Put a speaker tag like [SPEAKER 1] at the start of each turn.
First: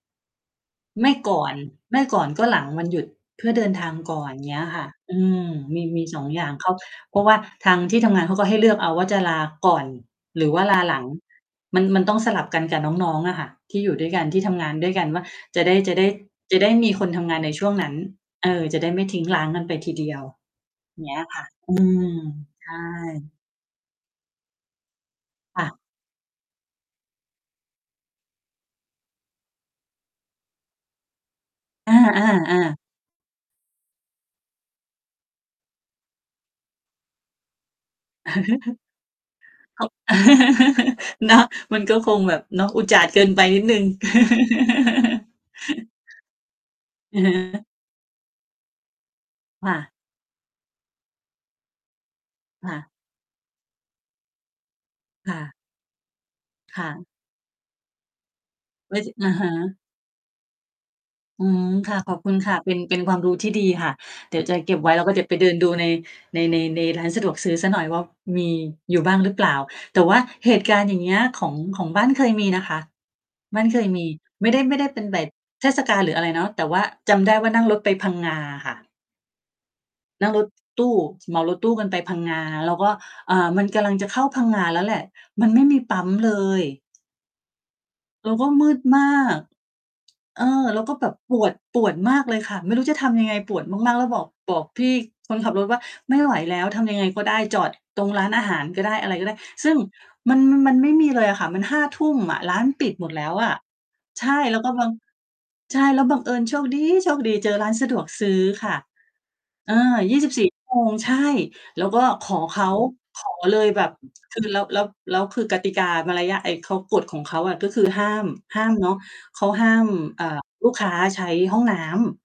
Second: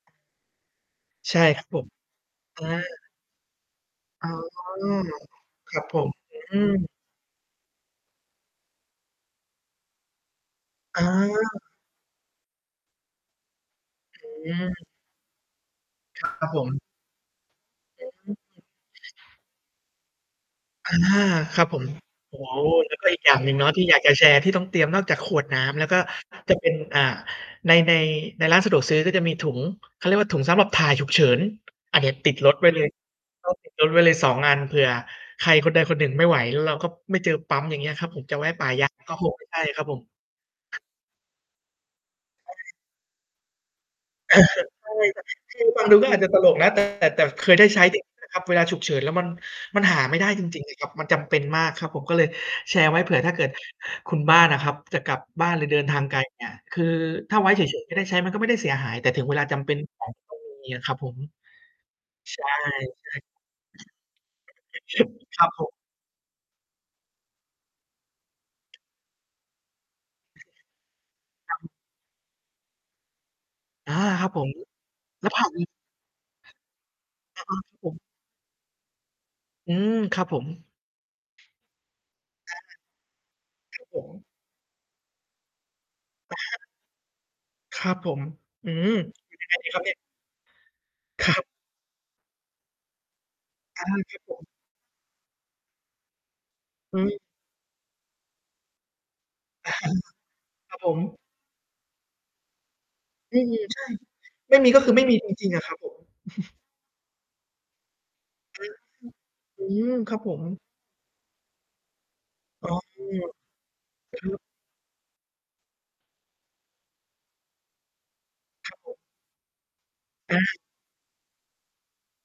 [SPEAKER 1] ไม่ก
[SPEAKER 2] ใช่
[SPEAKER 1] ่อน
[SPEAKER 2] ครับผม
[SPEAKER 1] ไม่ก่อนก็หล
[SPEAKER 2] อ่
[SPEAKER 1] ังวันหย
[SPEAKER 2] า
[SPEAKER 1] ุด เพื่อเดินทางก่
[SPEAKER 2] อ
[SPEAKER 1] อ
[SPEAKER 2] ๋อ
[SPEAKER 1] น อย่างเงี้ยค่ะ อืม
[SPEAKER 2] ค
[SPEAKER 1] ม
[SPEAKER 2] รั
[SPEAKER 1] ี
[SPEAKER 2] บผ
[SPEAKER 1] มี
[SPEAKER 2] ม
[SPEAKER 1] 2 อย่าง
[SPEAKER 2] อื
[SPEAKER 1] เขา
[SPEAKER 2] ม
[SPEAKER 1] เพราะว่าทางที่ทำงานเขาก็ให้เลือกเอาว่า จะลาก่อน หรือว่า ลาหลั
[SPEAKER 2] อ
[SPEAKER 1] ง
[SPEAKER 2] า
[SPEAKER 1] มัน มันต้องสลับกันกับน้อง ๆ อะค่ะ ที่อยู่ด้วยกันที่
[SPEAKER 2] อื
[SPEAKER 1] ทำงาน
[SPEAKER 2] ม
[SPEAKER 1] ด้วยกันว่า จะได้ จะได้
[SPEAKER 2] ครับ กระ
[SPEAKER 1] จ
[SPEAKER 2] ผ
[SPEAKER 1] ะได้
[SPEAKER 2] ม
[SPEAKER 1] มีคนทำงานในช่วงนั้น
[SPEAKER 2] อือฮึ
[SPEAKER 1] เออ จะได้ไม่ทิ้งร้าง กันไปทีเดียว
[SPEAKER 2] อา
[SPEAKER 1] อย่างเงี้ยค่ะ
[SPEAKER 2] ครับ
[SPEAKER 1] อื
[SPEAKER 2] ผม
[SPEAKER 1] ม
[SPEAKER 2] โอ้โฮ
[SPEAKER 1] ใช
[SPEAKER 2] แล้วก็อีกอ
[SPEAKER 1] ่
[SPEAKER 2] ย่างหนึ่งเนาะ ที่อยากจะแชร์ ที่ต้องเตรียมนอกจากขวดน
[SPEAKER 1] ค
[SPEAKER 2] ้
[SPEAKER 1] ่ะ
[SPEAKER 2] ำ แล้วก็ จะเป็น อ่า ใน ใน ในร้านสะดวกซื้อ ก็จะมีถุง เขาเรียกว่าถุงสำหรับถ่ายฉุกเฉิน
[SPEAKER 1] อ
[SPEAKER 2] อันเนี้ยติดรถ
[SPEAKER 1] า
[SPEAKER 2] ไว้
[SPEAKER 1] ๆ ๆ
[SPEAKER 2] เลย ต้องติด รถไว้เลย 2 อัน เผื่อใครคนใดคนหนึ่งไม่ไหว แล้วเราก็ไม่เจอปั๊ม อย่างเงี้ยครับผม จะแวะป่า ยาง ก็คงไม่ใช่คร
[SPEAKER 1] อ
[SPEAKER 2] ับผม
[SPEAKER 1] เนาะ มันก็คงแบบ
[SPEAKER 2] ใ
[SPEAKER 1] เนาะ
[SPEAKER 2] ช่
[SPEAKER 1] อุจาดเกินไปนิดหนึ่ง
[SPEAKER 2] อะฮะ ใช่ครับ คือฟังดูก็อาจจะตลก นะ แต่
[SPEAKER 1] อื
[SPEAKER 2] แต
[SPEAKER 1] อ
[SPEAKER 2] ่
[SPEAKER 1] ฮ
[SPEAKER 2] เคย
[SPEAKER 1] ึ
[SPEAKER 2] ได้ใช้ นะ ครับ เวลาฉุกเฉิน แล้วมัน
[SPEAKER 1] ค่
[SPEAKER 2] มัน
[SPEAKER 1] ะ
[SPEAKER 2] หาไม่ได้จริง ๆ เลยครับ มันจำเป็นมากครับผม ก็เลย
[SPEAKER 1] ค
[SPEAKER 2] แ
[SPEAKER 1] ่
[SPEAKER 2] ช
[SPEAKER 1] ะ
[SPEAKER 2] ร์ไว้ เผื่อถ้าเกิดคุณบ้านอะครับ จะกลับ
[SPEAKER 1] ค่
[SPEAKER 2] บ้า
[SPEAKER 1] ะ
[SPEAKER 2] นเลยเดินทางไกล เงี้ย ค
[SPEAKER 1] ค
[SPEAKER 2] ื
[SPEAKER 1] ่
[SPEAKER 2] อ
[SPEAKER 1] ะ
[SPEAKER 2] ถ้าไว้เฉย ๆ ไม่ได้ใช้ มันก็ไม่ได้เสียหา
[SPEAKER 1] ไ
[SPEAKER 2] ย
[SPEAKER 1] ม่
[SPEAKER 2] แต่
[SPEAKER 1] ส
[SPEAKER 2] ถึ
[SPEAKER 1] อ
[SPEAKER 2] งเ
[SPEAKER 1] ะ
[SPEAKER 2] วล
[SPEAKER 1] ฮ
[SPEAKER 2] าจำเป
[SPEAKER 1] ะ
[SPEAKER 2] ็นของต้องมีอะครับผม
[SPEAKER 1] อืม ค่ะ ขอบคุ
[SPEAKER 2] ใ
[SPEAKER 1] ณ
[SPEAKER 2] ช่
[SPEAKER 1] ค่ะ เป็น เป็นความรู้ที่ดีค่ะ เดี๋ยวจะเก็บไว
[SPEAKER 2] ๆ
[SPEAKER 1] ้ แล้วก็เดี๋ยวไป
[SPEAKER 2] คร
[SPEAKER 1] เ
[SPEAKER 2] ั
[SPEAKER 1] ด
[SPEAKER 2] บ
[SPEAKER 1] ิน
[SPEAKER 2] ผ
[SPEAKER 1] ดู
[SPEAKER 2] ม
[SPEAKER 1] ใน ใน ใน ในร้านสะดวกซื้อสักหน่อยว่า มี อยู่บ้างหรือเปล่า แต่ว่าเหตุการณ์ อย่างเงี้ย ขอ
[SPEAKER 2] ค
[SPEAKER 1] ง
[SPEAKER 2] รับ
[SPEAKER 1] ของบ้านเคยมีนะคะ บ้านเคย
[SPEAKER 2] อา
[SPEAKER 1] มี
[SPEAKER 2] ครับผ
[SPEAKER 1] ไม
[SPEAKER 2] ม
[SPEAKER 1] ่ได้ ไม่ได้เป็นแบ
[SPEAKER 2] น
[SPEAKER 1] บ
[SPEAKER 2] ้าผัน
[SPEAKER 1] เทศกาล หรืออะไรเนาะ แต่ว่าจำได้
[SPEAKER 2] อา
[SPEAKER 1] ว่า
[SPEAKER 2] ครั
[SPEAKER 1] นั่งร
[SPEAKER 2] บ
[SPEAKER 1] ถ
[SPEAKER 2] ผ
[SPEAKER 1] ไป
[SPEAKER 2] ม
[SPEAKER 1] พังงาค่ะ
[SPEAKER 2] อืม ครั
[SPEAKER 1] น
[SPEAKER 2] บ
[SPEAKER 1] ั่ง
[SPEAKER 2] ผ
[SPEAKER 1] ร
[SPEAKER 2] ม
[SPEAKER 1] ถตู้ เหมารถตู้กันไปพังงา
[SPEAKER 2] อา
[SPEAKER 1] แล้วก็ อ่า มัน
[SPEAKER 2] ค
[SPEAKER 1] ก
[SPEAKER 2] รั
[SPEAKER 1] ำล
[SPEAKER 2] บ
[SPEAKER 1] ัง
[SPEAKER 2] ผ
[SPEAKER 1] จะเข้
[SPEAKER 2] ม
[SPEAKER 1] าพังงาแล้วแหละ มันไม่มีปั๊มเล
[SPEAKER 2] อา
[SPEAKER 1] ย
[SPEAKER 2] ครับผม
[SPEAKER 1] แล้วก็ม
[SPEAKER 2] อื
[SPEAKER 1] ืด
[SPEAKER 2] ม
[SPEAKER 1] มา
[SPEAKER 2] ท
[SPEAKER 1] ก
[SPEAKER 2] ำยังไงดีครับเนี่ย?
[SPEAKER 1] เออ แล้วก็แบบ
[SPEAKER 2] ค
[SPEAKER 1] ป
[SPEAKER 2] รับ
[SPEAKER 1] วด ปวดมากเลยค่ะ ไม่รู้จะทำยังไง ปวด
[SPEAKER 2] อา
[SPEAKER 1] มาก ๆ แล้ว
[SPEAKER 2] คร
[SPEAKER 1] บ
[SPEAKER 2] ับ
[SPEAKER 1] อก
[SPEAKER 2] ผม
[SPEAKER 1] บอกพี่คนขับรถว่า "ไม่ไหวแล้ว ทำยั
[SPEAKER 2] อื
[SPEAKER 1] งไง
[SPEAKER 2] ม
[SPEAKER 1] ก็ได้ จอดตรงร้านอาหารก็ได้" อะไรก็ได้ ซ
[SPEAKER 2] อ
[SPEAKER 1] ึ่
[SPEAKER 2] า
[SPEAKER 1] งมัน ม
[SPEAKER 2] ค
[SPEAKER 1] ั
[SPEAKER 2] รั
[SPEAKER 1] น
[SPEAKER 2] บ
[SPEAKER 1] ไ
[SPEAKER 2] ผ
[SPEAKER 1] ม่
[SPEAKER 2] ม
[SPEAKER 1] มีเลยอะค่ะ มัน 23:00 อะ ร้านปิดหมดแล้ว
[SPEAKER 2] อื
[SPEAKER 1] อะ
[SPEAKER 2] ม ใช่
[SPEAKER 1] ใช่
[SPEAKER 2] ไ
[SPEAKER 1] แ
[SPEAKER 2] ม
[SPEAKER 1] ล
[SPEAKER 2] ่
[SPEAKER 1] ้ว
[SPEAKER 2] ม
[SPEAKER 1] ก
[SPEAKER 2] ี
[SPEAKER 1] ็
[SPEAKER 2] ก็
[SPEAKER 1] บั
[SPEAKER 2] คื
[SPEAKER 1] ง
[SPEAKER 2] อไม่มีจริง ๆ อะ ครั
[SPEAKER 1] ใ
[SPEAKER 2] บ
[SPEAKER 1] ช่
[SPEAKER 2] ผม
[SPEAKER 1] แล้วบังเอิญโชคดี๊โชคดีเจอร้านสะดวกซื้อ
[SPEAKER 2] อื
[SPEAKER 1] ค่
[SPEAKER 2] อ
[SPEAKER 1] ะ
[SPEAKER 2] อื
[SPEAKER 1] เออ
[SPEAKER 2] ม ค
[SPEAKER 1] ย
[SPEAKER 2] ร
[SPEAKER 1] ี
[SPEAKER 2] ั
[SPEAKER 1] ่
[SPEAKER 2] บ
[SPEAKER 1] สิ
[SPEAKER 2] ผ
[SPEAKER 1] บส
[SPEAKER 2] ม
[SPEAKER 1] ี่ ชั่วโมง ใช่ แล้วก็ขอ เข
[SPEAKER 2] อ
[SPEAKER 1] า
[SPEAKER 2] ๋อ
[SPEAKER 1] ขอเลยแบบ
[SPEAKER 2] อะฮ
[SPEAKER 1] ค
[SPEAKER 2] ะ
[SPEAKER 1] ือแล้ว แล้ว แล้วคือกติกามารยาท ไอ้เขา กฎของเขาอะ ก็คือ ห้าม ห้า
[SPEAKER 2] ค
[SPEAKER 1] ม
[SPEAKER 2] รับ
[SPEAKER 1] เน
[SPEAKER 2] ผ
[SPEAKER 1] าะ
[SPEAKER 2] ม
[SPEAKER 1] เขาห้าม อ่า
[SPEAKER 2] อา
[SPEAKER 1] ลูกค้าใช้ห้องน้ำ